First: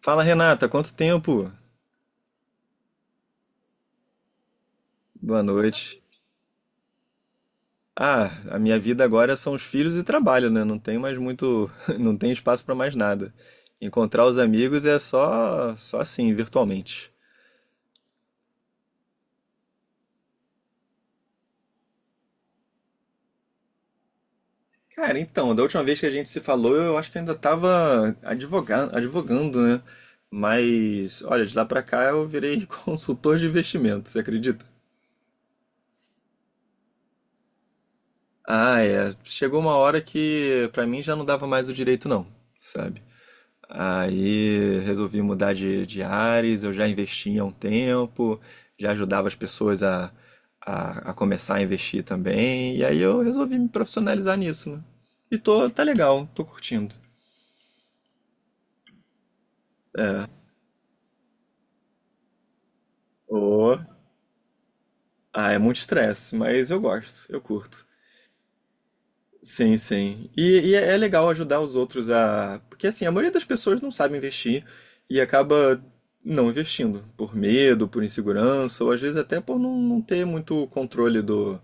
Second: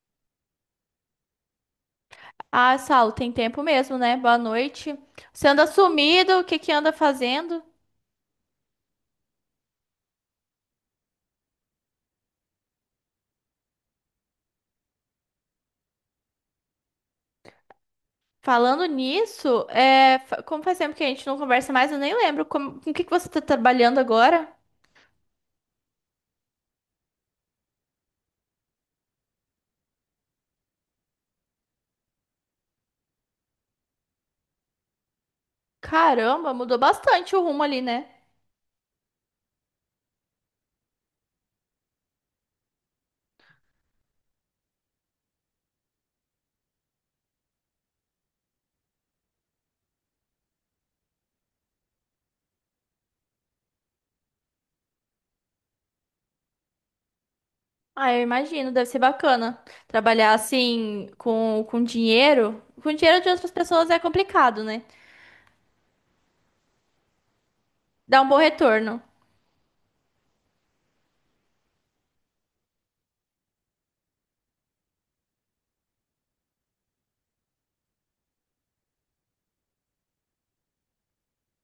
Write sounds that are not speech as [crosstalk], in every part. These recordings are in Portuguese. Fala Renata, quanto tempo? Ah, Saulo, tem tempo mesmo, né? Boa noite. Boa Você anda noite. sumido, o que que anda fazendo? Ah, a minha vida agora são os filhos e trabalho, né? Não tem mais muito, [laughs] não tem espaço pra mais nada. Encontrar os amigos é só assim, virtualmente. Falando nisso, como faz tempo que a gente não conversa mais, eu nem lembro. Com o que que você tá trabalhando agora? Cara, então, da última vez que a gente se falou, eu acho que ainda tava advogando, né? Mas, olha, de lá pra cá eu virei [laughs] consultor de investimento, você acredita? Caramba, mudou bastante o rumo ali, né? Ah, é. Chegou uma hora que pra mim já não dava mais o direito, não, sabe? Aí resolvi mudar de áreas, eu já investia há um tempo, já ajudava as pessoas a, a começar a investir também, e aí eu resolvi me profissionalizar nisso, né? E tá legal, tô curtindo. Ah, eu imagino, deve ser bacana. Trabalhar assim, com dinheiro. Com dinheiro de outras Ô, pessoas é complicado, né? ah, é muito estresse, mas eu gosto, eu curto. Dá um bom retorno. Sim, sim. É legal ajudar os outros a. Porque assim, a maioria das pessoas não sabe investir e acaba não investindo, por medo, por insegurança, ou às vezes até por não ter muito controle do,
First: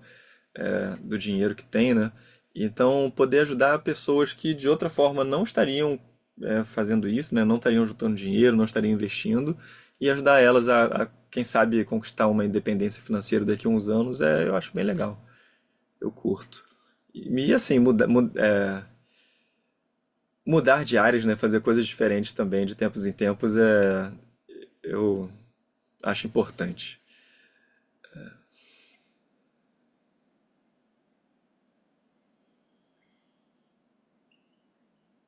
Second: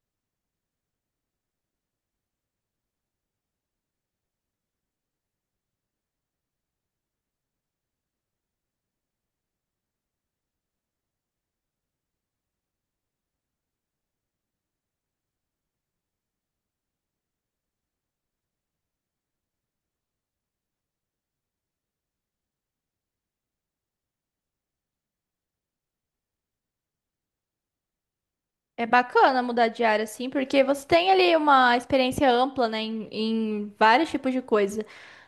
do dinheiro que tem, né? Então, poder ajudar pessoas que de outra forma não estariam fazendo isso, né? Não estariam juntando dinheiro, não estariam investindo, e ajudar elas a, quem sabe, conquistar uma independência financeira daqui a uns anos, eu acho bem legal. Eu curto. E assim, mudar de áreas, né? Fazer coisas diferentes também, de tempos em tempos, eu acho importante. É bacana mudar de área, assim, porque você tem ali uma experiência ampla, né, em vários tipos de coisa.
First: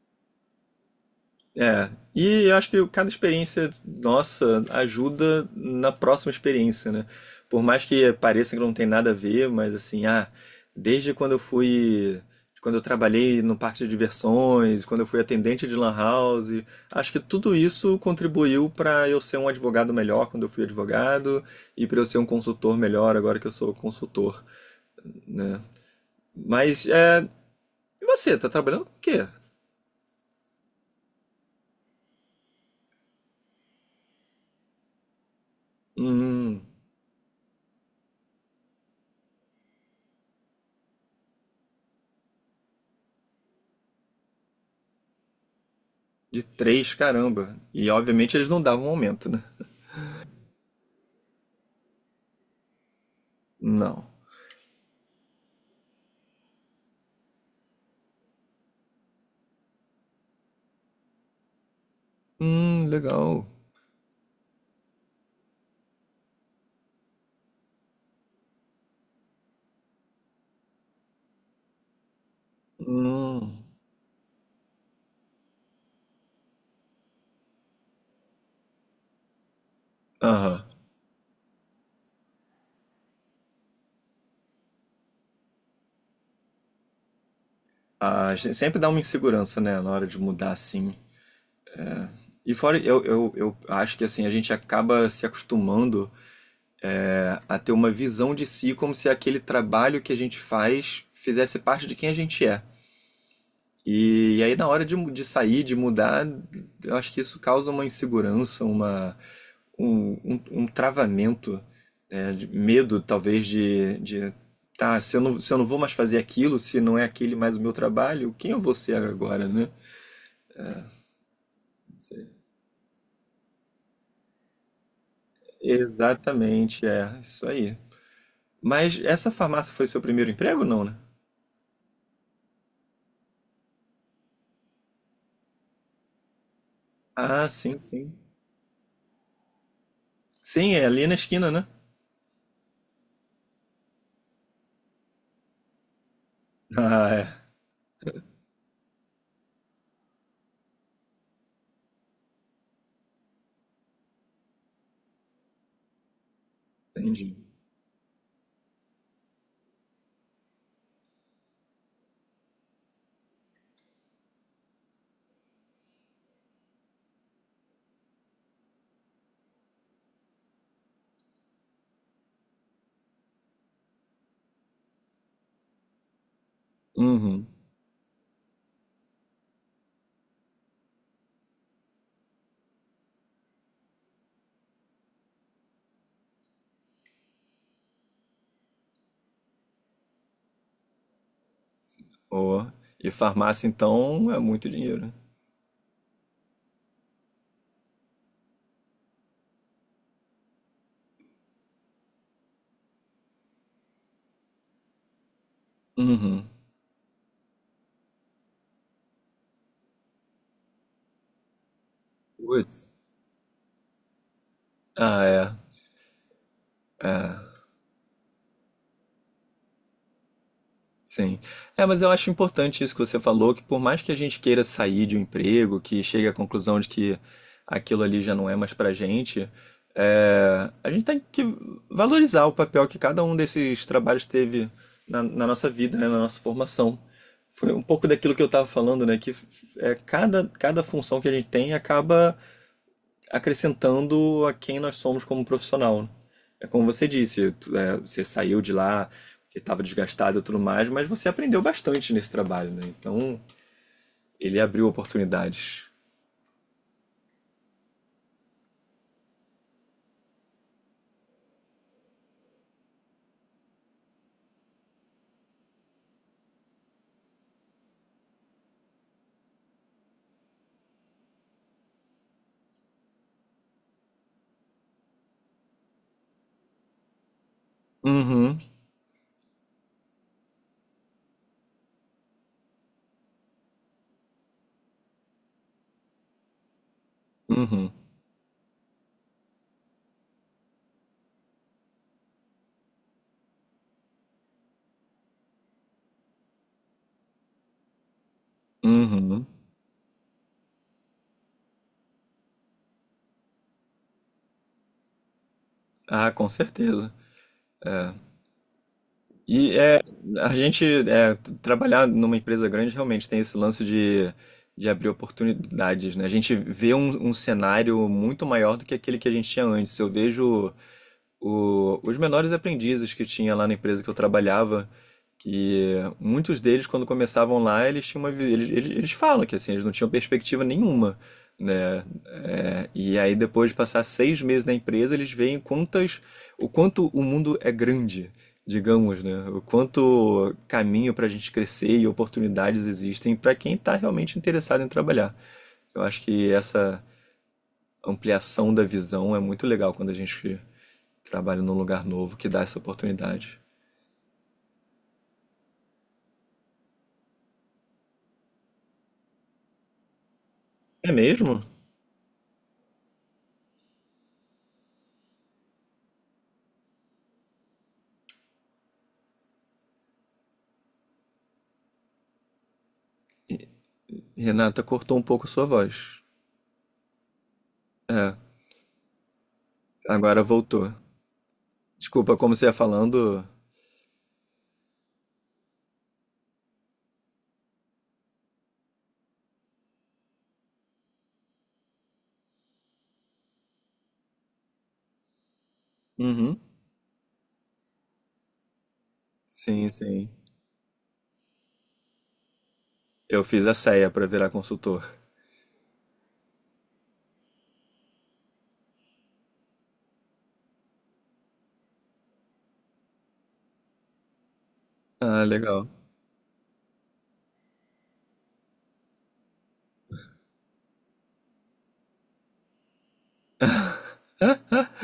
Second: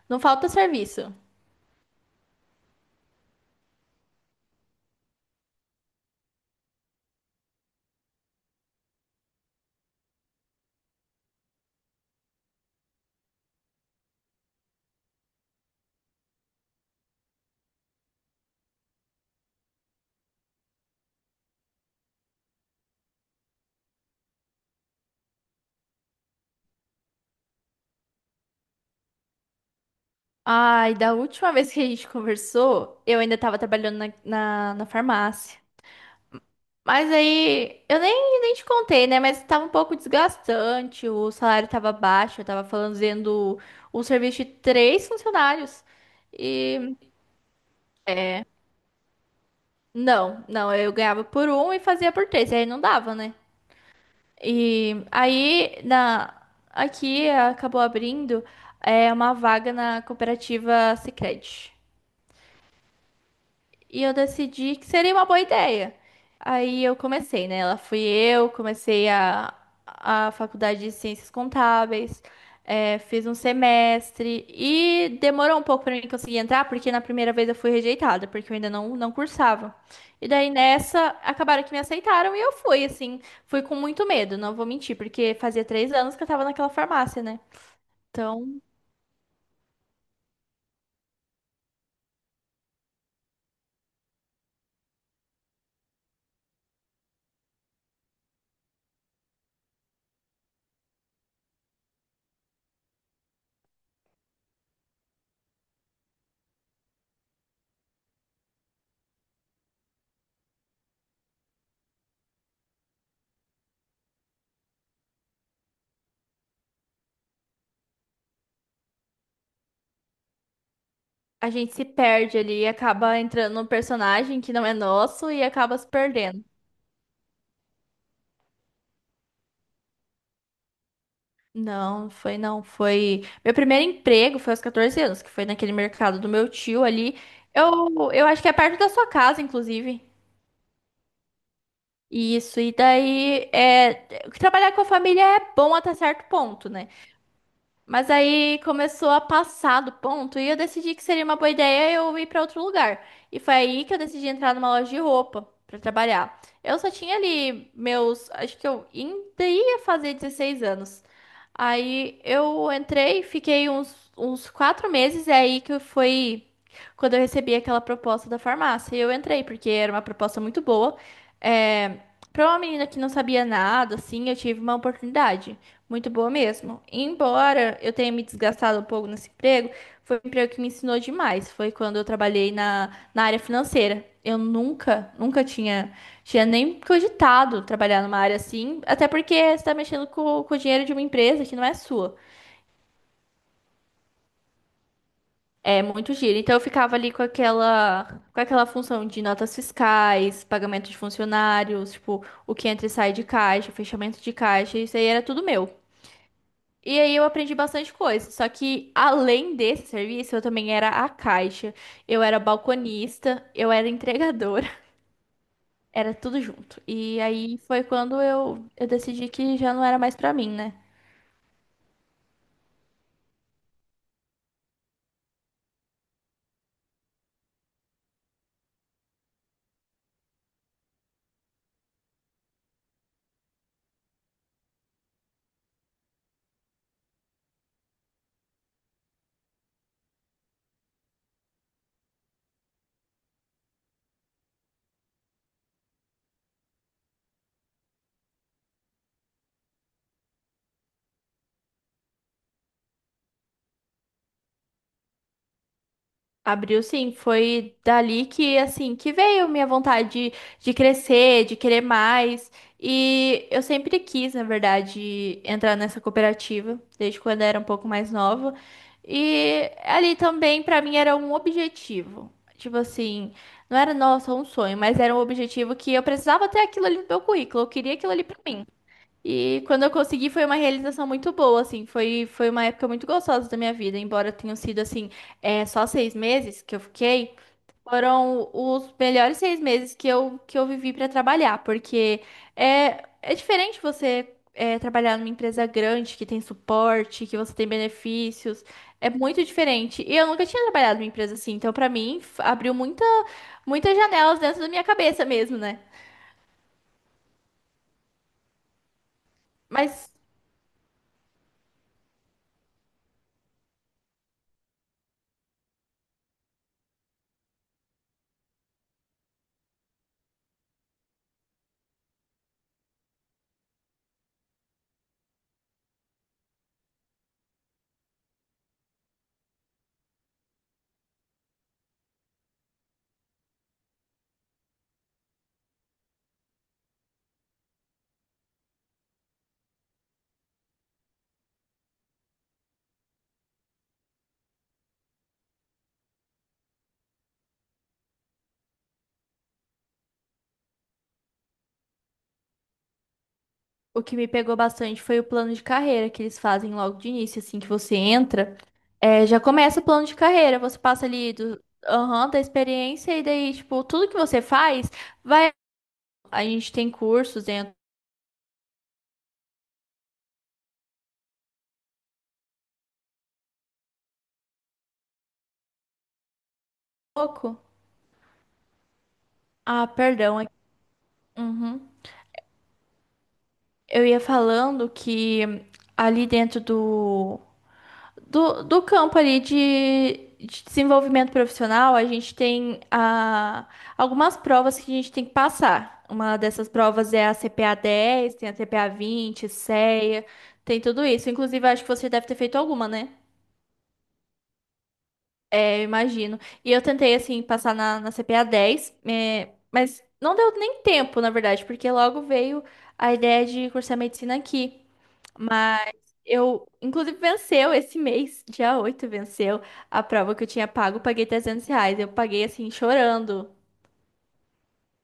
Não falta serviço. É, e eu acho que cada experiência nossa ajuda na próxima experiência, né? Por mais que pareça que não tem nada a ver, mas assim, desde quando eu fui, quando eu trabalhei no parque de diversões, quando eu fui atendente de lan house, acho que tudo isso contribuiu para eu ser um advogado melhor quando eu fui advogado e para eu ser um consultor melhor agora que eu sou consultor, né? Mas é, e você, tá trabalhando com o quê? Ai, da última vez que a gente conversou, eu ainda tava trabalhando na farmácia. Hum. Mas aí, eu nem te contei, né? Mas tava um pouco desgastante, o salário tava baixo, eu tava fazendo o serviço de três funcionários. De três, E caramba. E obviamente eles não davam aumento, né? não, não, eu ganhava por um e fazia por três, aí não dava, né? Não. E aí, aqui acabou abrindo uma vaga na cooperativa Sicredi. Legal. E eu decidi que seria uma boa ideia. Aí eu comecei, né? Lá fui eu, comecei a faculdade de Ciências Contábeis, fiz um Hum. semestre e demorou um pouco para mim conseguir entrar, porque na primeira vez eu fui rejeitada, porque eu ainda não cursava. E daí Aham. nessa, acabaram que me aceitaram e eu fui, assim, fui com muito medo, não vou mentir, porque fazia 3 anos que eu tava naquela farmácia, né? Ah, Então, sempre dá uma insegurança, né, na hora de mudar assim. E fora, eu acho que assim, a gente acaba se acostumando a ter uma visão de si como se aquele trabalho que a gente faz fizesse parte de quem a gente é. E, aí na hora de, de sair, de mudar, eu acho que isso causa uma insegurança, uma, um travamento, né, de medo talvez de tá, se eu não, se eu não vou mais fazer aquilo, se não é aquele mais o meu trabalho, quem eu vou ser agora, né? a gente se perde ali, acaba entrando num personagem que não é nosso e acaba se perdendo. Exatamente, é, isso aí. Mas essa farmácia foi seu primeiro emprego, não, né? Não, foi não, Meu primeiro emprego foi aos 14 anos, que foi naquele mercado do meu tio ali. Ah, sim, Eu, sim. eu acho que é perto da sua casa, inclusive. Sim, é ali na esquina, né? [laughs] Isso, e daí, trabalhar com a família é bom até certo ponto, né? Ah, é. Mas aí começou a passar do ponto e eu decidi que seria uma boa ideia eu ir para outro lugar. E foi aí que eu decidi entrar numa loja de roupa para trabalhar. Eu só tinha Entendi. ali meus, acho que eu ainda ia fazer 16 anos. Aí eu entrei, fiquei uns 4 meses, e é aí que foi quando eu recebi aquela proposta da farmácia. E eu entrei, porque era uma proposta muito boa. É, para uma menina que não sabia nada, assim, eu tive uma oportunidade. Muito boa mesmo. Uhum. Embora eu tenha me desgastado um pouco nesse emprego, foi um emprego que me ensinou demais. Foi quando eu trabalhei na área financeira. Eu nunca tinha nem cogitado trabalhar numa área assim, até porque você está mexendo com o dinheiro de uma empresa que não é sua. Oh, e farmácia, então, é muito dinheiro, né? É muito giro. Então eu ficava ali com aquela função de notas fiscais, pagamento de funcionários, tipo, o que entra e sai de caixa, fechamento de caixa, isso aí era tudo meu. Uhum. E aí eu aprendi bastante coisa. Só que além desse serviço, eu também era a caixa, eu era Putz. balconista, eu era entregadora, Ah, é. [laughs] era tudo junto. E É. aí foi quando eu decidi que já não era mais pra mim, né? Sim. É, mas eu acho importante isso que você falou, que por mais que a gente queira sair de um emprego, que chegue à conclusão de que aquilo ali já não é mais pra gente, a gente tem que valorizar o papel que cada um desses trabalhos teve na nossa vida, né, na nossa formação. Foi um pouco daquilo que eu estava falando, né? Que cada função que a gente tem acaba acrescentando a quem nós somos como profissional, né? É como você disse, você saiu de lá porque estava desgastado e tudo mais, mas você aprendeu bastante nesse trabalho, né? Então, ele abriu oportunidades. Abriu sim, foi dali que assim que veio minha vontade de crescer, de querer mais. E eu sempre quis, na verdade, entrar nessa cooperativa, desde quando eu era um pouco mais nova. E ali também pra mim era um objetivo. Tipo assim, não era nossa um sonho, mas era um objetivo que eu precisava ter aquilo ali no meu currículo, eu queria aquilo ali pra Uhum, mim. E quando eu consegui foi uma realização muito boa, assim, foi uma época muito gostosa da minha vida, embora tenham sido, assim, só 6 meses que eu fiquei, uhum, foram os melhores 6 meses que eu vivi para trabalhar, porque é diferente você trabalhar numa empresa grande, que tem suporte, que você tem benefícios, é muito uhum. diferente. E eu nunca tinha trabalhado numa empresa assim, então para mim abriu muitas janelas dentro da minha cabeça mesmo, né? Ah, com certeza. E é, Mas a gente é, trabalhar numa empresa grande realmente tem esse lance de abrir oportunidades, né? A gente vê um cenário muito maior do que aquele que a gente tinha antes. Eu vejo os menores aprendizes que tinha lá na empresa que eu trabalhava, que muitos deles, quando começavam lá, eles tinham uma, vi- eles falam que assim, eles não tinham perspectiva nenhuma, né? É, e aí depois de passar seis meses na empresa, eles veem o quanto o mundo é grande, digamos, né? O quanto caminho para a gente crescer e oportunidades existem para quem está realmente interessado em trabalhar. Eu acho que essa ampliação da visão é muito legal quando a gente trabalho num lugar novo que dá essa oportunidade. O que me pegou bastante foi o plano de carreira que eles fazem logo de início, assim que você entra, já começa o plano de carreira, você passa É ali mesmo? aham, da experiência e daí, tipo, tudo que você faz vai. A gente tem cursos dentro do Renata cortou um pouco sua voz. pouco. É, Ah, perdão. agora voltou. Uhum. Desculpa, como você ia falando. Eu ia falando que ali dentro do campo ali de desenvolvimento profissional, a gente tem algumas provas que a gente tem que passar. Uma Uhum. dessas provas é a CPA 10, tem a CPA 20, Sim, CEA, sim. tem tudo isso. Inclusive, acho que você deve ter feito alguma, né? Eu fiz a ceia pra virar consultor. Eu imagino. E eu tentei, assim, passar na CPA 10, mas não deu nem tempo, na verdade, porque logo veio a ideia de cursar medicina aqui. Ah, legal. Mas eu, inclusive, venceu esse mês, [laughs] dia 8 venceu a prova que eu tinha pago, eu paguei R$ 300. Eu paguei, assim, chorando. [laughs]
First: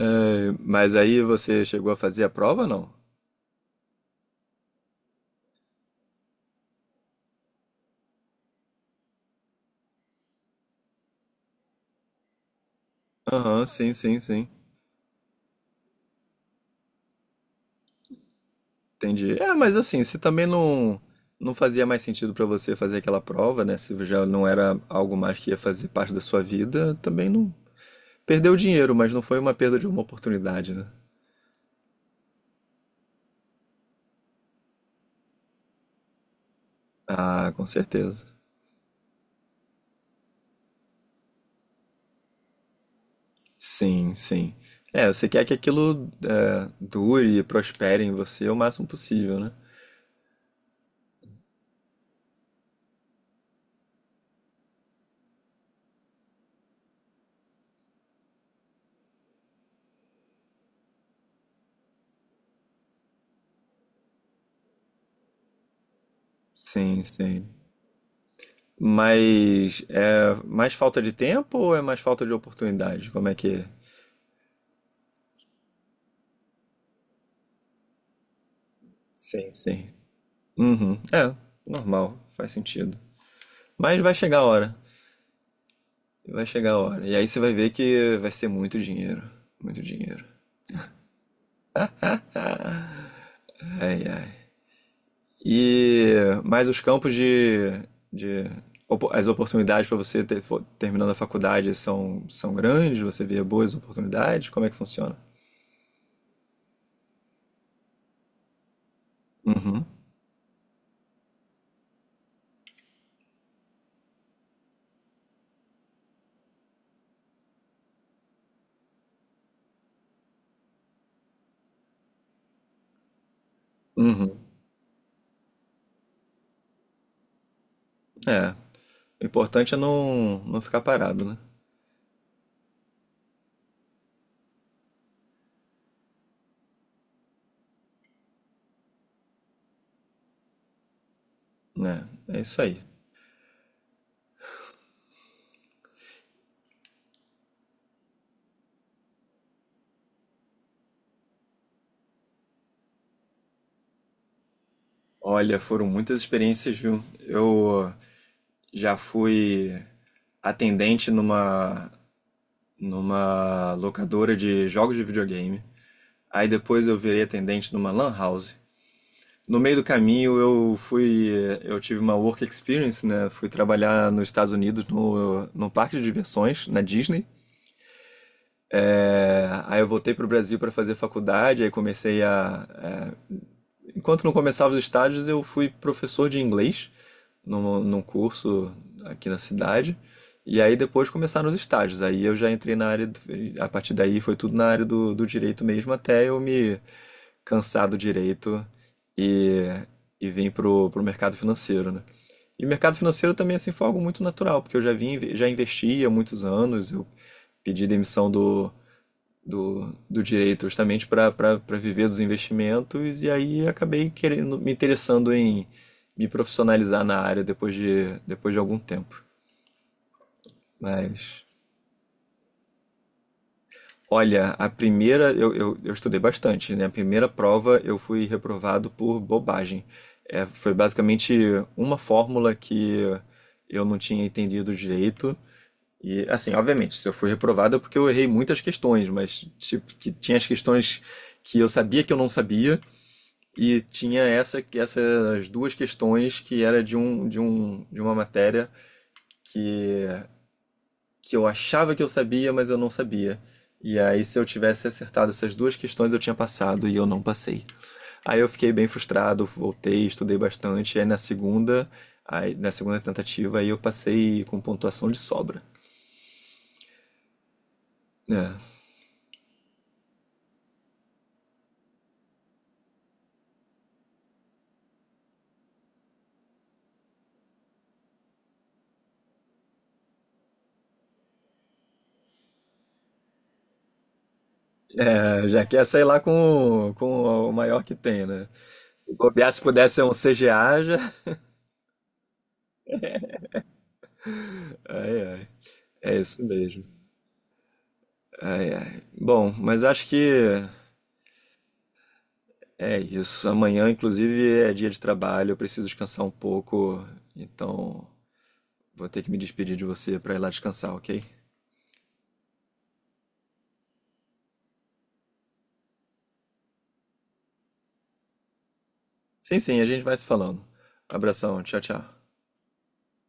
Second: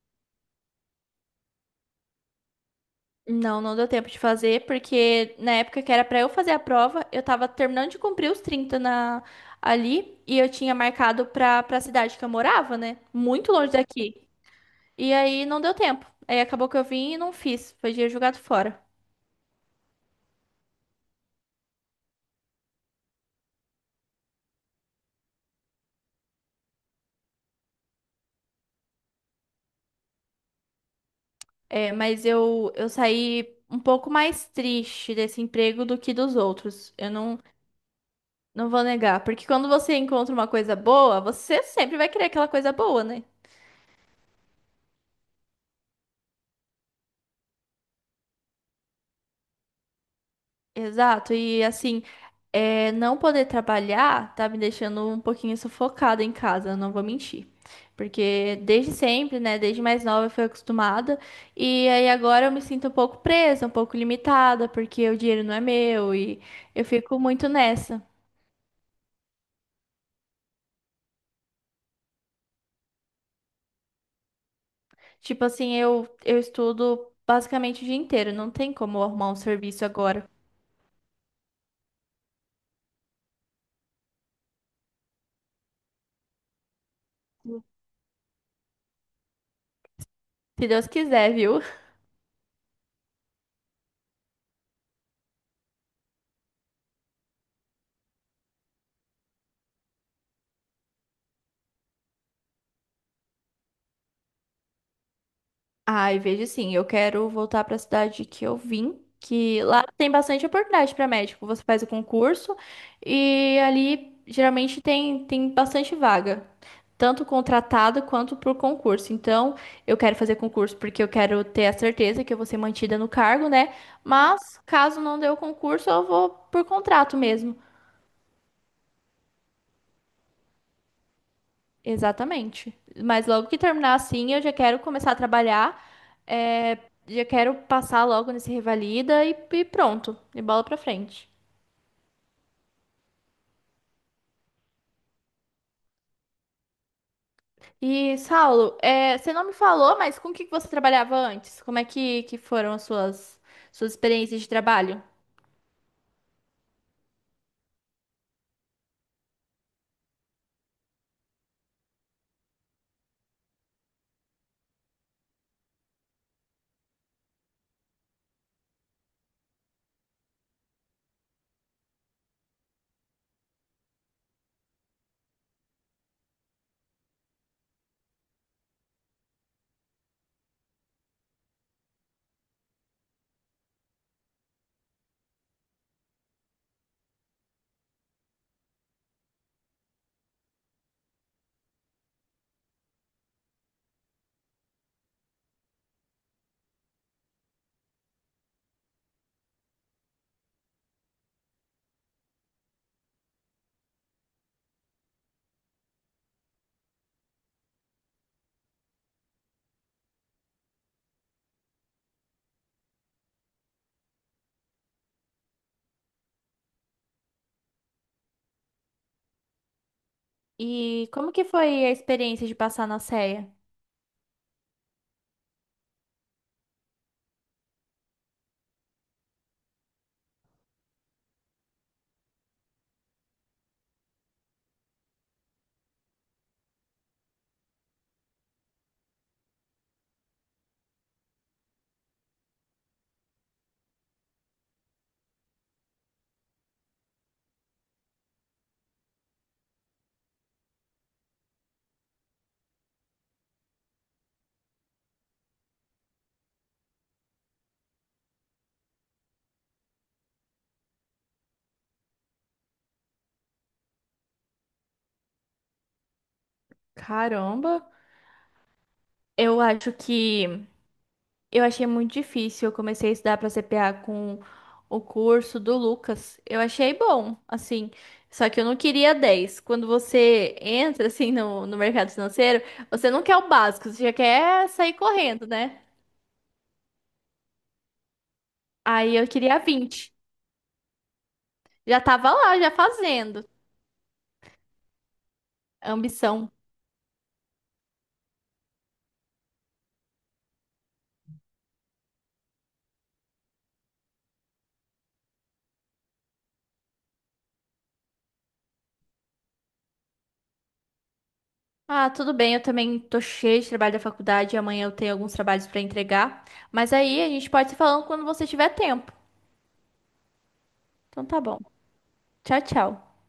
É, mas aí você chegou a fazer a prova, não? Não, não deu tempo de fazer, porque na época que era pra eu fazer a prova, eu tava terminando de cumprir os 30 ali, e eu tinha marcado pra cidade que eu morava, né? Muito Aham, longe sim, sim, daqui. sim. E aí não deu tempo. Aí acabou que eu vim e não fiz. Foi dia jogado fora. Entendi. É, mas assim, se também não fazia mais sentido pra você fazer aquela prova, né? Se já não era algo mais que ia fazer parte da sua vida, também não. Perdeu dinheiro, mas não foi uma perda de uma oportunidade, né? É, mas eu saí um pouco mais triste desse emprego do que dos outros. Eu não, Ah, com certeza. não vou negar. Porque quando você encontra uma coisa boa, você sempre vai querer aquela coisa boa, né? Sim, sim. É, você quer que aquilo dure e prospere em você o máximo possível, né? Exato. E assim. É, não poder trabalhar tá me deixando um pouquinho sufocada em casa, não vou mentir. Porque desde sempre, né, desde mais nova eu fui acostumada, e aí agora eu me sinto um pouco presa, um pouco limitada, porque o dinheiro não é meu e eu Sim, fico sim. muito nessa. Mas é mais falta de tempo ou é mais falta de oportunidade? Como é que é? Tipo assim, eu estudo basicamente o dia inteiro, não tem como eu arrumar um Sim, serviço sim. agora. Uhum. Normal, faz sentido. Mas vai chegar a hora. Vai chegar a hora. E aí você vai ver que vai ser muito dinheiro. Muito dinheiro. Se Deus quiser, viu? [laughs] Ai, ai. E mais os campos de as oportunidades para você ter, terminando a faculdade são, são grandes, você vê boas oportunidades, como é que funciona? Ai, vejo sim, eu quero voltar para a cidade que eu vim, que Uhum. lá tem bastante oportunidade para médico. Você faz o concurso e ali geralmente tem bastante vaga, tanto contratada quanto por concurso. Então, eu quero fazer concurso porque eu quero ter a certeza que eu vou ser mantida no cargo, né? Uhum. Mas caso não dê o concurso, eu vou por contrato mesmo. É, o importante é não ficar parado, né? Exatamente. Mas logo que terminar assim, eu já quero começar a trabalhar. é, Já quero passar logo nesse Revalida e pronto. E bola pra frente. Né, é, isso aí. E, Saulo, você não me falou, mas com o que que você trabalhava antes? Como é que foram as suas experiências de trabalho? Olha, foram muitas experiências, viu? Eu já fui atendente numa locadora de jogos de videogame. Aí depois eu virei atendente numa lan house. No meio do caminho eu fui, eu tive uma work experience, né? Fui trabalhar nos Estados Unidos no, num parque de diversões na Disney. É, aí eu voltei para o Brasil para fazer faculdade, aí comecei a, é, enquanto não começava os estágios eu fui professor de inglês num curso aqui na cidade. E aí depois começaram os estágios. Aí eu já entrei na área, do, a partir daí foi tudo na área do, do direito mesmo, até eu me cansado direito e, e vim pro, pro mercado financeiro, né? E o mercado financeiro também assim foi algo muito natural, porque eu já vim, já investi há muitos anos, eu pedi demissão do direito justamente para viver dos investimentos e aí acabei querendo me interessando em me profissionalizar na área depois de algum tempo. E como Mas que foi a experiência de passar na CEA? olha, a primeira eu estudei bastante, né? A primeira prova eu fui reprovado por bobagem. É, foi basicamente uma fórmula que eu não tinha entendido direito. E assim, obviamente, se eu fui reprovado é porque eu errei muitas questões, mas tipo, que tinha as questões que eu sabia que eu não sabia e tinha essas duas questões que era de uma matéria que eu achava que eu sabia, mas eu não sabia. E aí, se eu tivesse acertado essas duas questões, eu tinha passado e eu não passei. Aí eu fiquei bem frustrado, voltei, estudei bastante. Aí na segunda tentativa, aí eu passei com pontuação de sobra. Caramba, É, eu acho que eu achei muito difícil. Eu comecei a estudar para CPA com o curso do Lucas. Eu achei bom, assim. Só que eu não queria 10. Quando você entra, assim, no mercado financeiro, você não quer o básico, você já quer sair correndo, é, já né? quer sair lá com o maior que tem, né? Se Aí eu bobear, queria se pudesse ser um 20. CGA, já. Já tava lá, já fazendo. Ai, ai. É isso Ambição. mesmo. Ai, ai. Bom, mas acho que é isso. Amanhã, inclusive, é dia de trabalho, eu preciso descansar um pouco, então vou ter que me despedir de você para ir lá descansar, ok? Ah, tudo bem, eu também tô cheia de trabalho da faculdade. Amanhã eu tenho alguns trabalhos para entregar. Mas aí a gente pode se falando quando você tiver tempo. Sim, sim, a gente vai se falando. Então tá bom. Abração, tchau, tchau. Tchau, tchau.